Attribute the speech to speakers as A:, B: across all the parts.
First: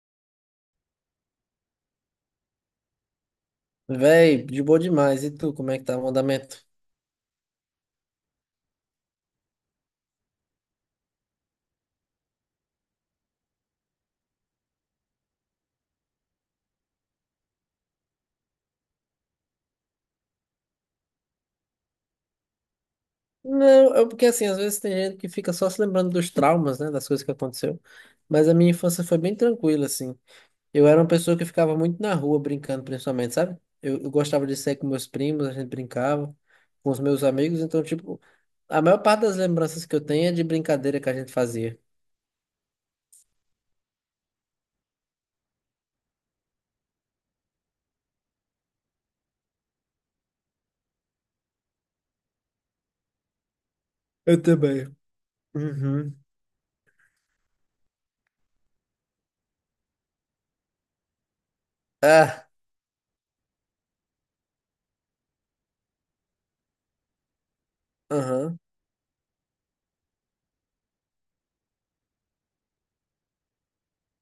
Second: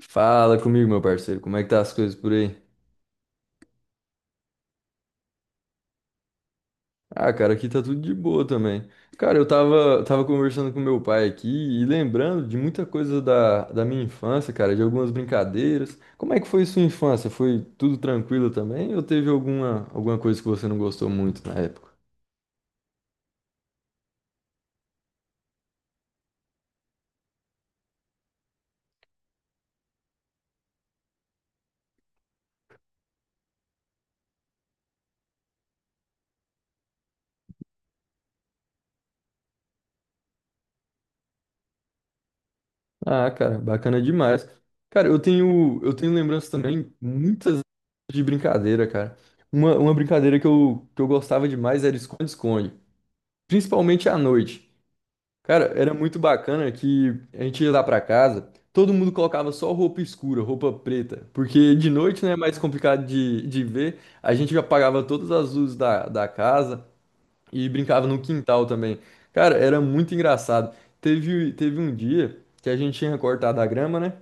A: Fala comigo, meu parceiro. Como é que tá as coisas por aí?
B: Véi, de boa demais. E tu, como é que tá o andamento?
A: Ah, cara, aqui tá tudo de boa também. Cara, eu tava conversando com meu pai aqui e lembrando de muita coisa da minha infância, cara, de algumas brincadeiras. Como é que foi sua infância? Foi tudo tranquilo também ou teve alguma coisa que você não gostou muito na época?
B: Não, é porque assim, às vezes tem gente que fica só se lembrando dos traumas, né, das coisas que aconteceu. Mas a minha infância foi bem tranquila, assim. Eu era uma pessoa que ficava muito na rua brincando, principalmente, sabe? Eu gostava de sair com meus primos, a gente brincava com os meus amigos. Então, tipo, a maior parte das lembranças que eu tenho é de brincadeira que a gente fazia.
A: Ah, cara, bacana demais. Cara, eu tenho lembranças também muitas de brincadeira, cara. Uma brincadeira que eu gostava demais era esconde-esconde, principalmente à
B: Eu
A: noite.
B: também.
A: Cara, era
B: Uhum.
A: muito bacana que a gente ia lá pra casa, todo mundo colocava só roupa escura, roupa preta, porque de noite, né, é
B: Ah,
A: mais complicado de ver, a gente apagava todas as luzes da casa e brincava no
B: aham,
A: quintal também. Cara, era muito engraçado. Teve um dia que a gente tinha cortado a grama, né?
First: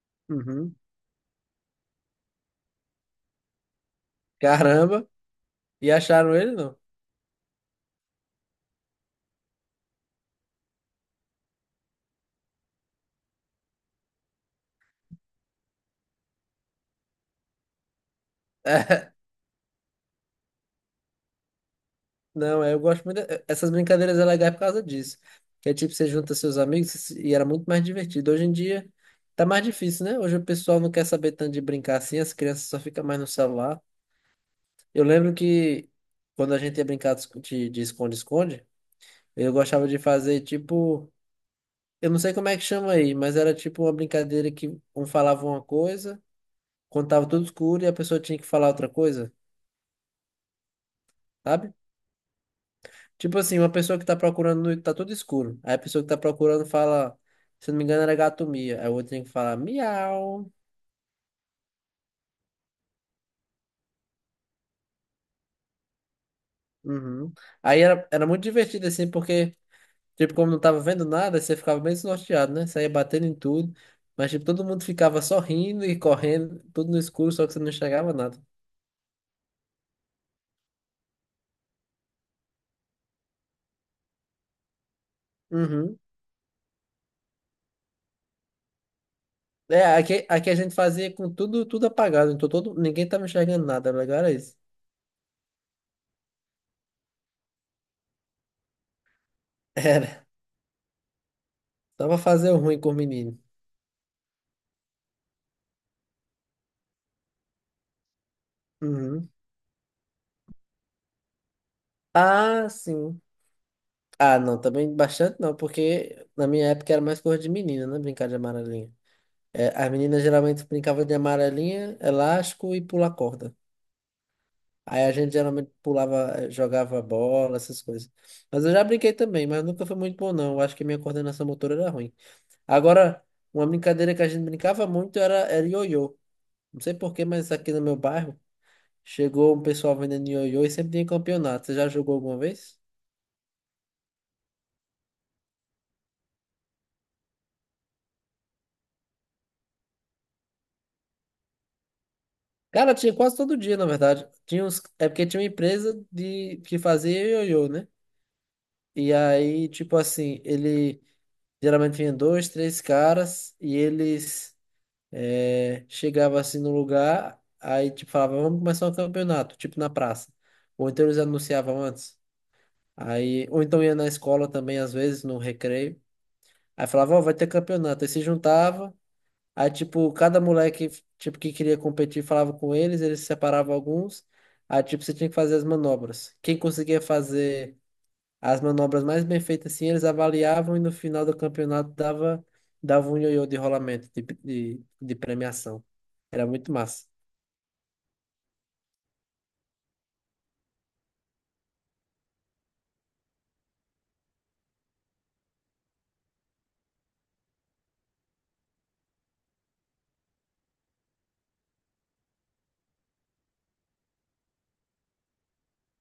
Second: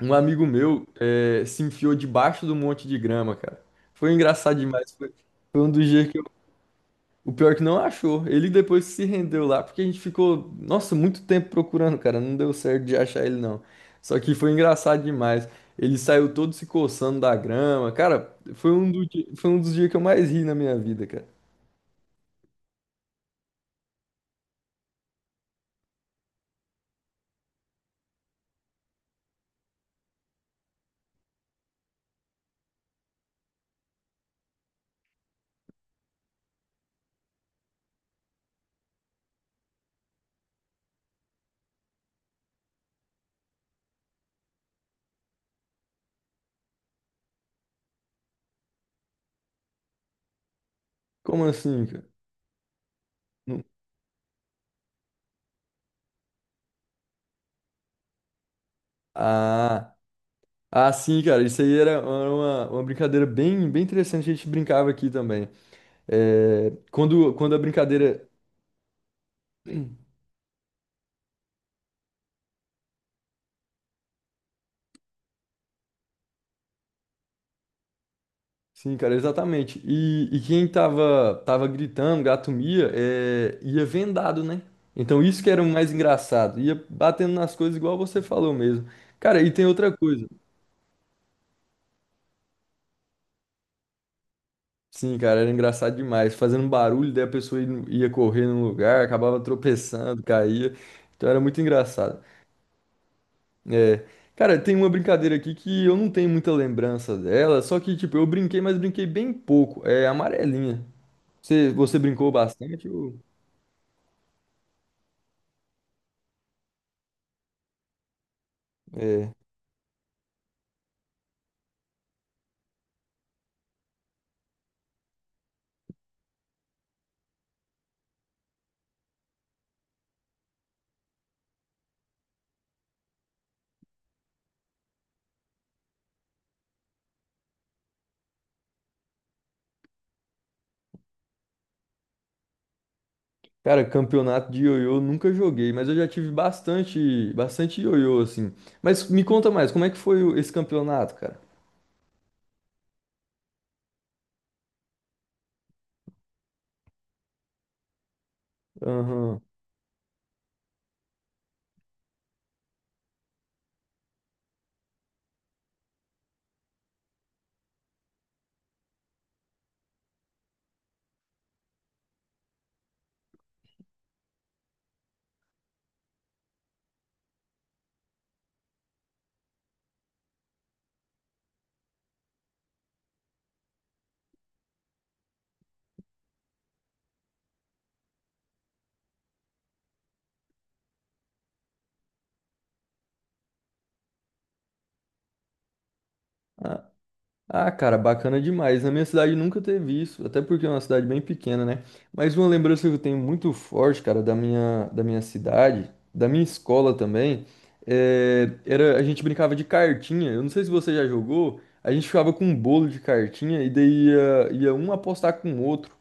A: Um amigo
B: uhum.
A: meu se enfiou debaixo do monte de grama, cara. Foi engraçado demais.
B: Caramba.
A: Foi um dos
B: E
A: dias que eu.
B: acharam ele, não?
A: O pior é que não achou. Ele depois se rendeu lá, porque a gente ficou, nossa, muito tempo procurando, cara. Não deu certo de achar ele, não. Só que foi engraçado demais. Ele saiu todo se coçando da grama. Cara, foi um, do di- foi um dos dias que eu mais ri na minha vida, cara.
B: Não, é, eu gosto muito. É, essas brincadeiras é legal por causa disso. Que é tipo, você junta seus amigos e era muito mais divertido. Hoje em dia tá mais difícil, né? Hoje o pessoal não quer saber tanto de brincar assim, as crianças só ficam mais no celular. Eu lembro que quando a gente ia brincar de esconde-esconde, eu gostava de fazer tipo. Eu não sei como é que chama aí, mas era tipo uma brincadeira que um falava uma coisa, contava tudo escuro e a pessoa tinha que falar outra coisa,
A: Como
B: sabe?
A: assim, cara?
B: Tipo assim,
A: Não-
B: uma pessoa que tá procurando, tá tudo escuro. Aí a pessoa que tá procurando fala, se não me engano, era gato mia. Aí o outro tem que falar
A: Ah,
B: miau.
A: ah, sim, cara. Isso aí era uma brincadeira bem interessante. A gente brincava aqui também. É, quando,
B: Uhum.
A: quando a
B: Aí era, era
A: brincadeira.
B: muito divertido, assim, porque, tipo, como não tava vendo nada, você ficava bem desnorteado, né? Saía batendo em tudo. Mas, tipo, todo mundo ficava sorrindo e correndo, tudo no escuro, só que você não enxergava nada.
A: Sim, cara, exatamente. E quem tava gritando, gato mia, é, ia vendado, né? Então isso que era o mais
B: Uhum.
A: engraçado. Ia batendo nas coisas igual você falou mesmo. Cara, e tem
B: É,
A: outra
B: aqui,
A: coisa.
B: aqui a gente fazia com tudo, tudo apagado, então todo, ninguém tava enxergando nada, o legal era isso.
A: Sim, cara, era engraçado demais. Fazendo barulho, daí a pessoa ia correr no lugar, acabava tropeçando,
B: Era,
A: caía. Então era muito
B: só pra
A: engraçado.
B: fazer o ruim com o menino.
A: É. Cara, tem uma brincadeira aqui que eu não tenho muita lembrança dela, só que, tipo, eu brinquei, mas brinquei
B: Uhum.
A: bem pouco. É amarelinha. Você brincou
B: Ah,
A: bastante?
B: sim. Ah, não, também bastante não, porque na minha época era mais coisa de menina, né? Brincar de amarelinha.
A: É.
B: É, as meninas geralmente brincavam de amarelinha, elástico e pular corda. Aí a gente geralmente pulava, jogava bola, essas coisas. Mas eu já brinquei também, mas nunca foi muito bom, não. Eu acho que minha coordenação motora era ruim. Agora, uma brincadeira que a gente brincava muito era, era ioiô. Não sei por quê, mas aqui no meu bairro chegou um pessoal vendendo ioiô e sempre tinha campeonato. Você já jogou alguma vez?
A: Cara, campeonato de ioiô eu nunca joguei, mas eu já tive bastante, bastante ioiô, assim. Mas me conta mais, como é que foi esse campeonato, cara?
B: Cara, tinha quase todo dia, na verdade. Tinha uns... É porque tinha uma empresa de... que fazia ioiô, né? E
A: Aham.
B: aí, tipo assim, ele geralmente vinha dois, três caras e eles chegavam assim no lugar, aí tipo falava vamos começar um campeonato, tipo na praça. Ou então eles anunciavam antes. Aí... Ou então ia na escola também, às vezes, no recreio. Aí falava, ó, vai ter campeonato. Aí se juntava. Aí, tipo, cada moleque, tipo, que queria competir falava com eles, eles separavam alguns. Aí, tipo, você tinha que fazer as manobras. Quem conseguia fazer as manobras mais bem feitas, assim, eles avaliavam e no final do campeonato dava, dava um ioiô de rolamento, de premiação. Era muito
A: Ah,
B: massa.
A: ah, cara, bacana demais. Na minha cidade nunca teve isso, até porque é uma cidade bem pequena, né? Mas uma lembrança que eu tenho muito forte, cara, da minha cidade, da minha escola também, é, era, a gente brincava de cartinha. Eu não sei se você já jogou, a gente ficava com um bolo de cartinha e daí ia um apostar com o outro.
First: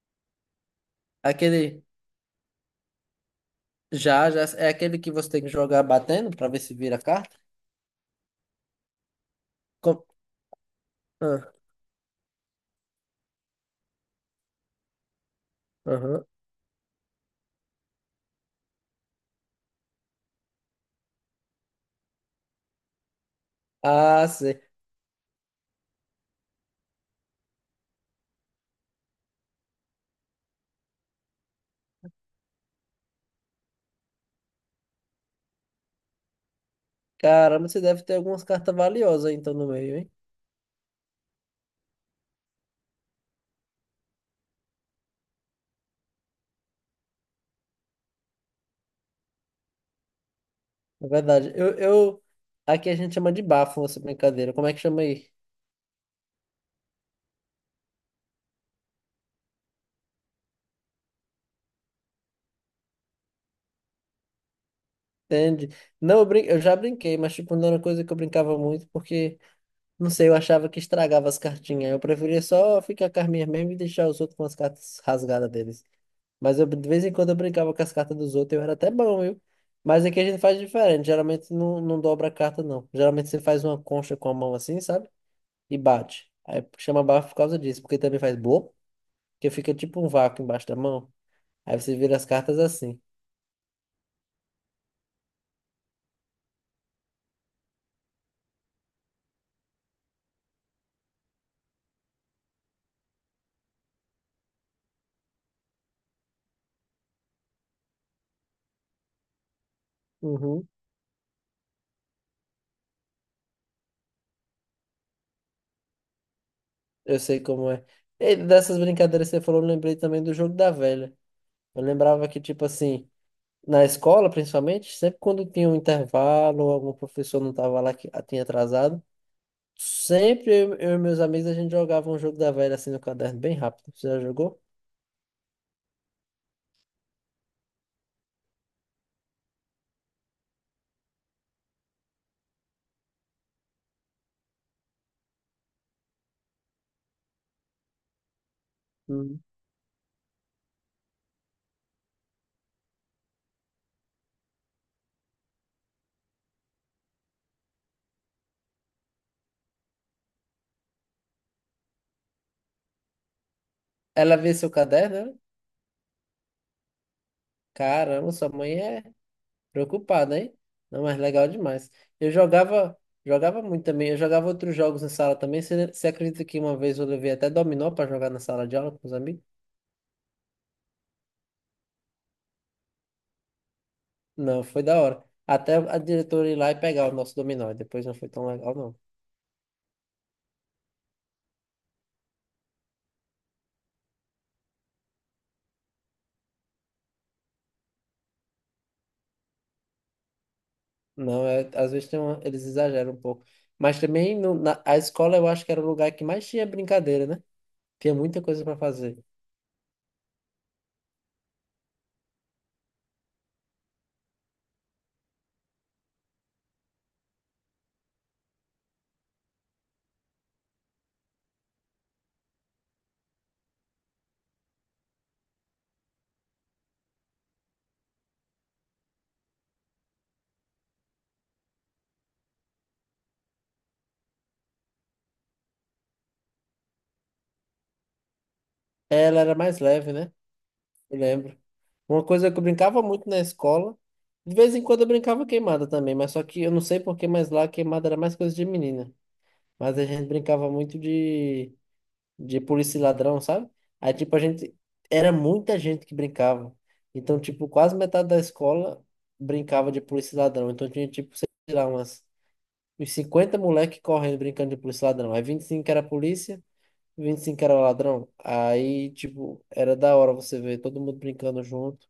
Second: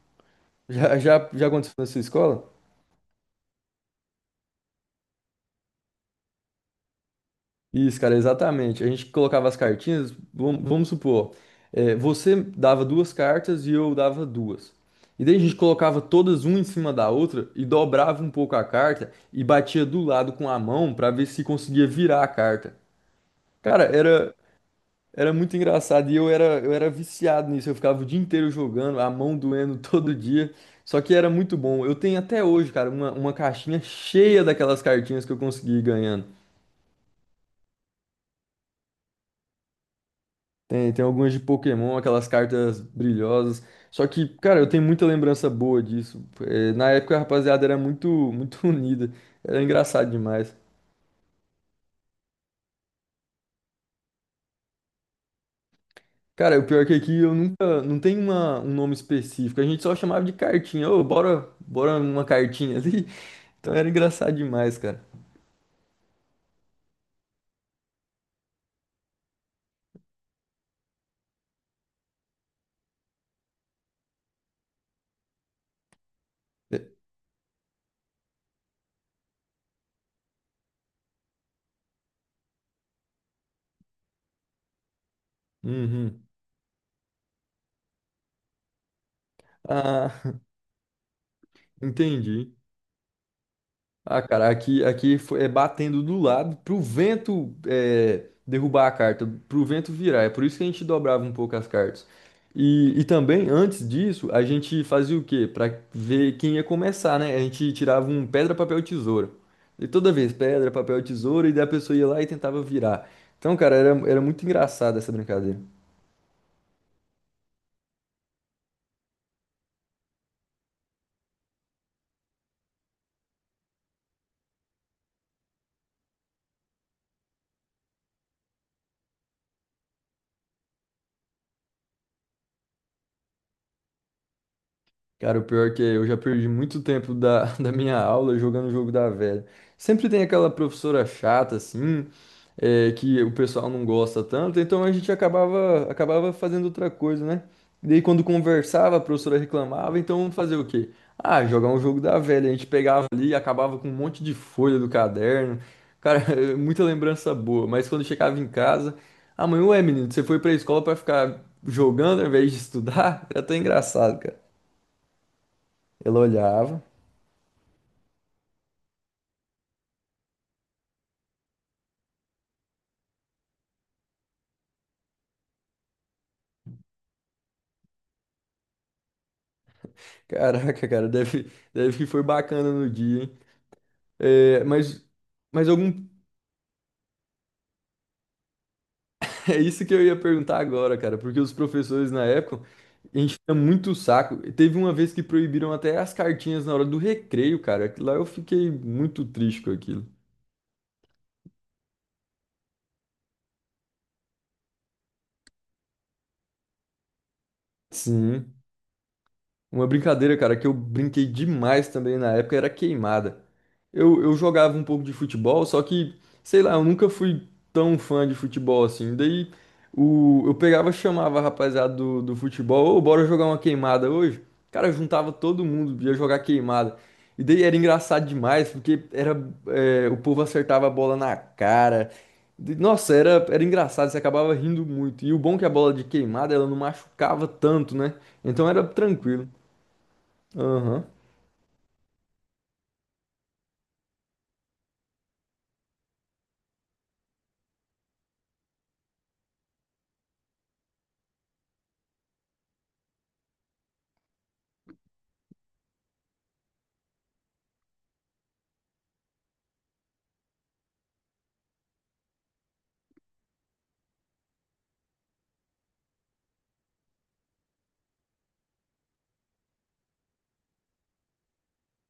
A: Já, já, já aconteceu
B: Aquele,
A: na sua escola?
B: já, é aquele que você tem que jogar batendo pra ver se vira a carta?
A: Isso, cara, exatamente. A gente colocava as
B: Com...
A: cartinhas, vamos supor,
B: Ah,
A: você dava duas cartas e eu dava duas. E daí a gente colocava
B: aham.
A: todas uma em cima da outra e dobrava um pouco a carta e batia do lado com a mão pra ver se conseguia virar a carta. Cara,
B: Ah,
A: era,
B: sei.
A: era muito engraçado e eu era viciado nisso. Eu ficava o dia inteiro jogando, a mão doendo todo dia. Só que era muito bom. Eu tenho até hoje, cara, uma caixinha cheia daquelas cartinhas que eu consegui ir ganhando.
B: Caramba, você deve ter algumas cartas valiosas aí, então no meio, hein?
A: Tem algumas de Pokémon, aquelas cartas brilhosas. Só que, cara, eu tenho muita lembrança boa disso. É, na época a rapaziada era muito, muito unida. Era engraçado demais.
B: É verdade. Aqui a gente chama de bafo essa brincadeira. Como é que chama aí?
A: Cara, o pior que aqui eu nunca. Não tem um nome específico. A gente só chamava de cartinha. Ô, bora uma cartinha ali. Então era engraçado demais, cara.
B: Entende? Não, eu já brinquei, mas tipo, não era uma coisa que eu brincava muito, porque, não sei, eu achava que estragava as cartinhas. Eu preferia só ficar com as minhas mesmo e deixar os outros com as cartas rasgadas deles. Mas eu,
A: É.
B: de vez em quando eu brincava com as cartas dos outros, eu era até bom, viu? Mas aqui a gente faz diferente. Geralmente não dobra a carta, não. Geralmente você faz uma concha com a mão assim, sabe? E
A: Uhum.
B: bate. Aí chama bafo por causa disso, porque também faz bloco, que fica tipo um
A: Ah,
B: vácuo embaixo da mão. Aí você vira as
A: entendi.
B: cartas assim.
A: Ah, cara, aqui é batendo do lado pro vento é, derrubar a carta, pro vento virar. É por isso que a gente dobrava um pouco as cartas. E também, antes disso, a gente fazia o quê? Pra ver quem ia começar, né? A gente tirava um pedra, papel, tesoura. E toda vez,
B: Uhum.
A: pedra, papel, tesoura, e daí a pessoa ia lá e tentava virar. Então, cara, era muito engraçado essa brincadeira.
B: Eu sei como é. E dessas brincadeiras que você falou, eu lembrei também do jogo da velha. Eu lembrava que, tipo assim, na escola, principalmente, sempre quando tinha um intervalo, algum professor não tava lá que tinha atrasado. Sempre eu e meus amigos a gente jogava um jogo da velha assim no caderno, bem rápido. Você já jogou?
A: Cara, o pior é que eu já perdi muito tempo da, da minha aula jogando o jogo da velha. Sempre tem aquela professora chata, assim, é, que o pessoal não gosta tanto, então a gente acabava fazendo outra coisa, né? E daí quando conversava, a professora
B: Hum.
A: reclamava, então fazer o quê? Ah, jogar um jogo da velha. A gente pegava ali e acabava com um monte de folha do caderno. Cara, é muita lembrança boa, mas quando chegava em casa, ah, mãe, ué, menino, você foi pra escola pra ficar jogando ao invés de estudar? Era até engraçado, cara.
B: Ela vê seu caderno, né?
A: Ela olhava.
B: Caramba, sua mãe é preocupada, hein? Não, mas legal demais. Eu jogava, jogava muito também. Eu jogava outros jogos na sala também. Você acredita que uma vez eu levei até dominó para jogar na sala de aula com os amigos?
A: Caraca, cara, deve que foi bacana no dia, hein?
B: Não,
A: É,
B: foi da
A: mas,
B: hora.
A: mas
B: Até
A: algum.
B: a diretora ir lá e pegar o nosso dominó. Depois não foi tão legal, não.
A: É isso que eu ia perguntar agora, cara, porque os professores na época enchiam muito o saco. Teve uma vez que proibiram até as cartinhas na hora do recreio, cara. Lá eu fiquei muito triste com aquilo.
B: Não, é, às vezes tem eles exageram um pouco. Mas também a escola eu acho que era o lugar que mais tinha brincadeira, né? Tinha muita
A: Sim.
B: coisa para fazer.
A: Uma brincadeira, cara, que eu brinquei demais também na época era queimada. Eu jogava um pouco de futebol, só que, sei lá, eu nunca fui tão fã de futebol assim. Daí eu pegava, chamava a rapaziada do futebol, ô, bora jogar uma queimada hoje? Cara, juntava todo mundo, ia jogar queimada. E daí era engraçado demais, porque era, o povo acertava a bola na cara. Nossa, era engraçado, você acabava rindo muito. E o bom é que a bola de queimada, ela não machucava tanto, né? Então era
B: Ela
A: tranquilo.
B: era mais leve, né?
A: Aham.
B: Eu lembro. Uma coisa que eu brincava muito na escola, de vez em quando eu brincava queimada também, mas só que eu não sei por que, mas lá queimada era mais coisa de menina. Mas a gente brincava muito de polícia e ladrão, sabe? Aí, tipo, a gente. Era muita gente que brincava. Então, tipo, quase metade da escola brincava de polícia e ladrão. Então tinha, tipo, sei lá, uns 50 moleque correndo brincando de polícia e ladrão. Aí 25 era polícia. 25 era ladrão. Aí, tipo, era da hora você ver todo mundo brincando junto,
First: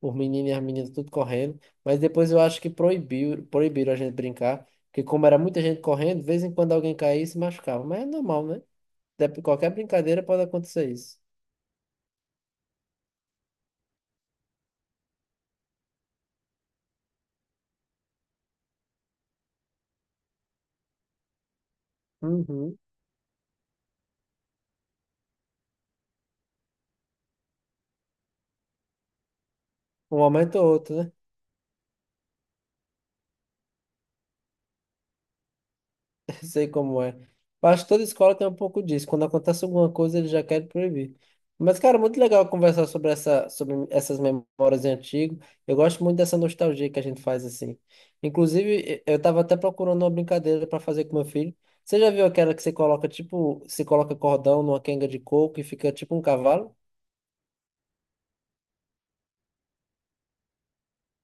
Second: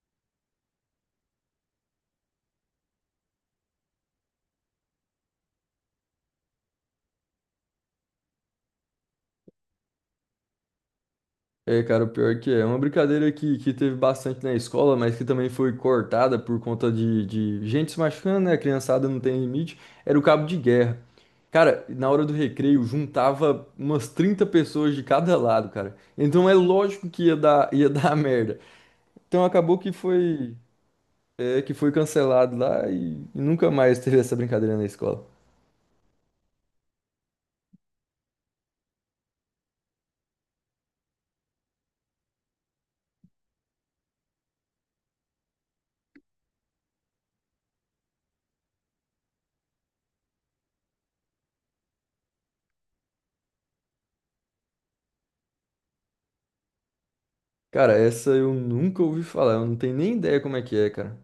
B: os meninos e as meninas tudo correndo. Mas depois eu acho que proibiram a gente brincar, porque como era muita gente correndo, de vez em quando alguém caía e se machucava. Mas é normal, né? Qualquer brincadeira pode acontecer isso.
A: É, cara, o pior que é. É uma brincadeira que teve bastante na escola, mas que também foi cortada por conta de gente se machucando, né? A criançada não tem limite. Era o cabo de guerra. Cara, na hora do
B: Uhum.
A: recreio, juntava umas 30 pessoas de cada lado, cara. Então é lógico que ia dar, ia dar merda. Então acabou que
B: Um
A: foi,
B: momento ou outro, né?
A: que foi cancelado lá e nunca mais teve essa brincadeira na escola.
B: Sei como é. Acho que toda escola tem um pouco disso. Quando acontece alguma coisa, eles já querem proibir. Mas, cara, muito legal conversar sobre sobre essas memórias de antigo. Eu gosto muito dessa nostalgia que a gente faz assim. Inclusive, eu tava até procurando uma brincadeira para fazer com meu filho. Você já viu aquela que você coloca, tipo, você coloca cordão numa quenga de coco e fica tipo um cavalo?
A: Cara, essa eu nunca ouvi falar. Eu não tenho nem ideia como é que é, cara.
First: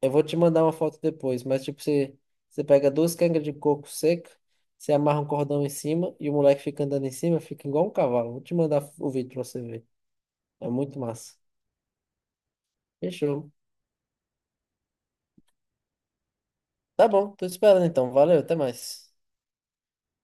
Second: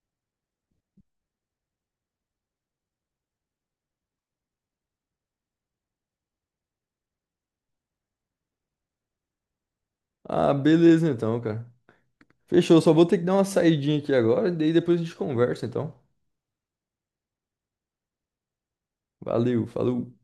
B: Eu vou te mandar uma foto depois, mas tipo, você pega duas cangas de coco seca, você amarra um cordão em cima e o moleque fica andando em cima, fica igual um cavalo. Vou te mandar o vídeo pra você ver.
A: Ah,
B: É muito
A: beleza
B: massa.
A: então, cara. Fechou, só vou ter que dar uma
B: Fechou.
A: saidinha aqui agora, e daí depois a gente conversa, então.
B: Tá bom, tô te esperando então. Valeu, até mais.
A: Valeu, falou.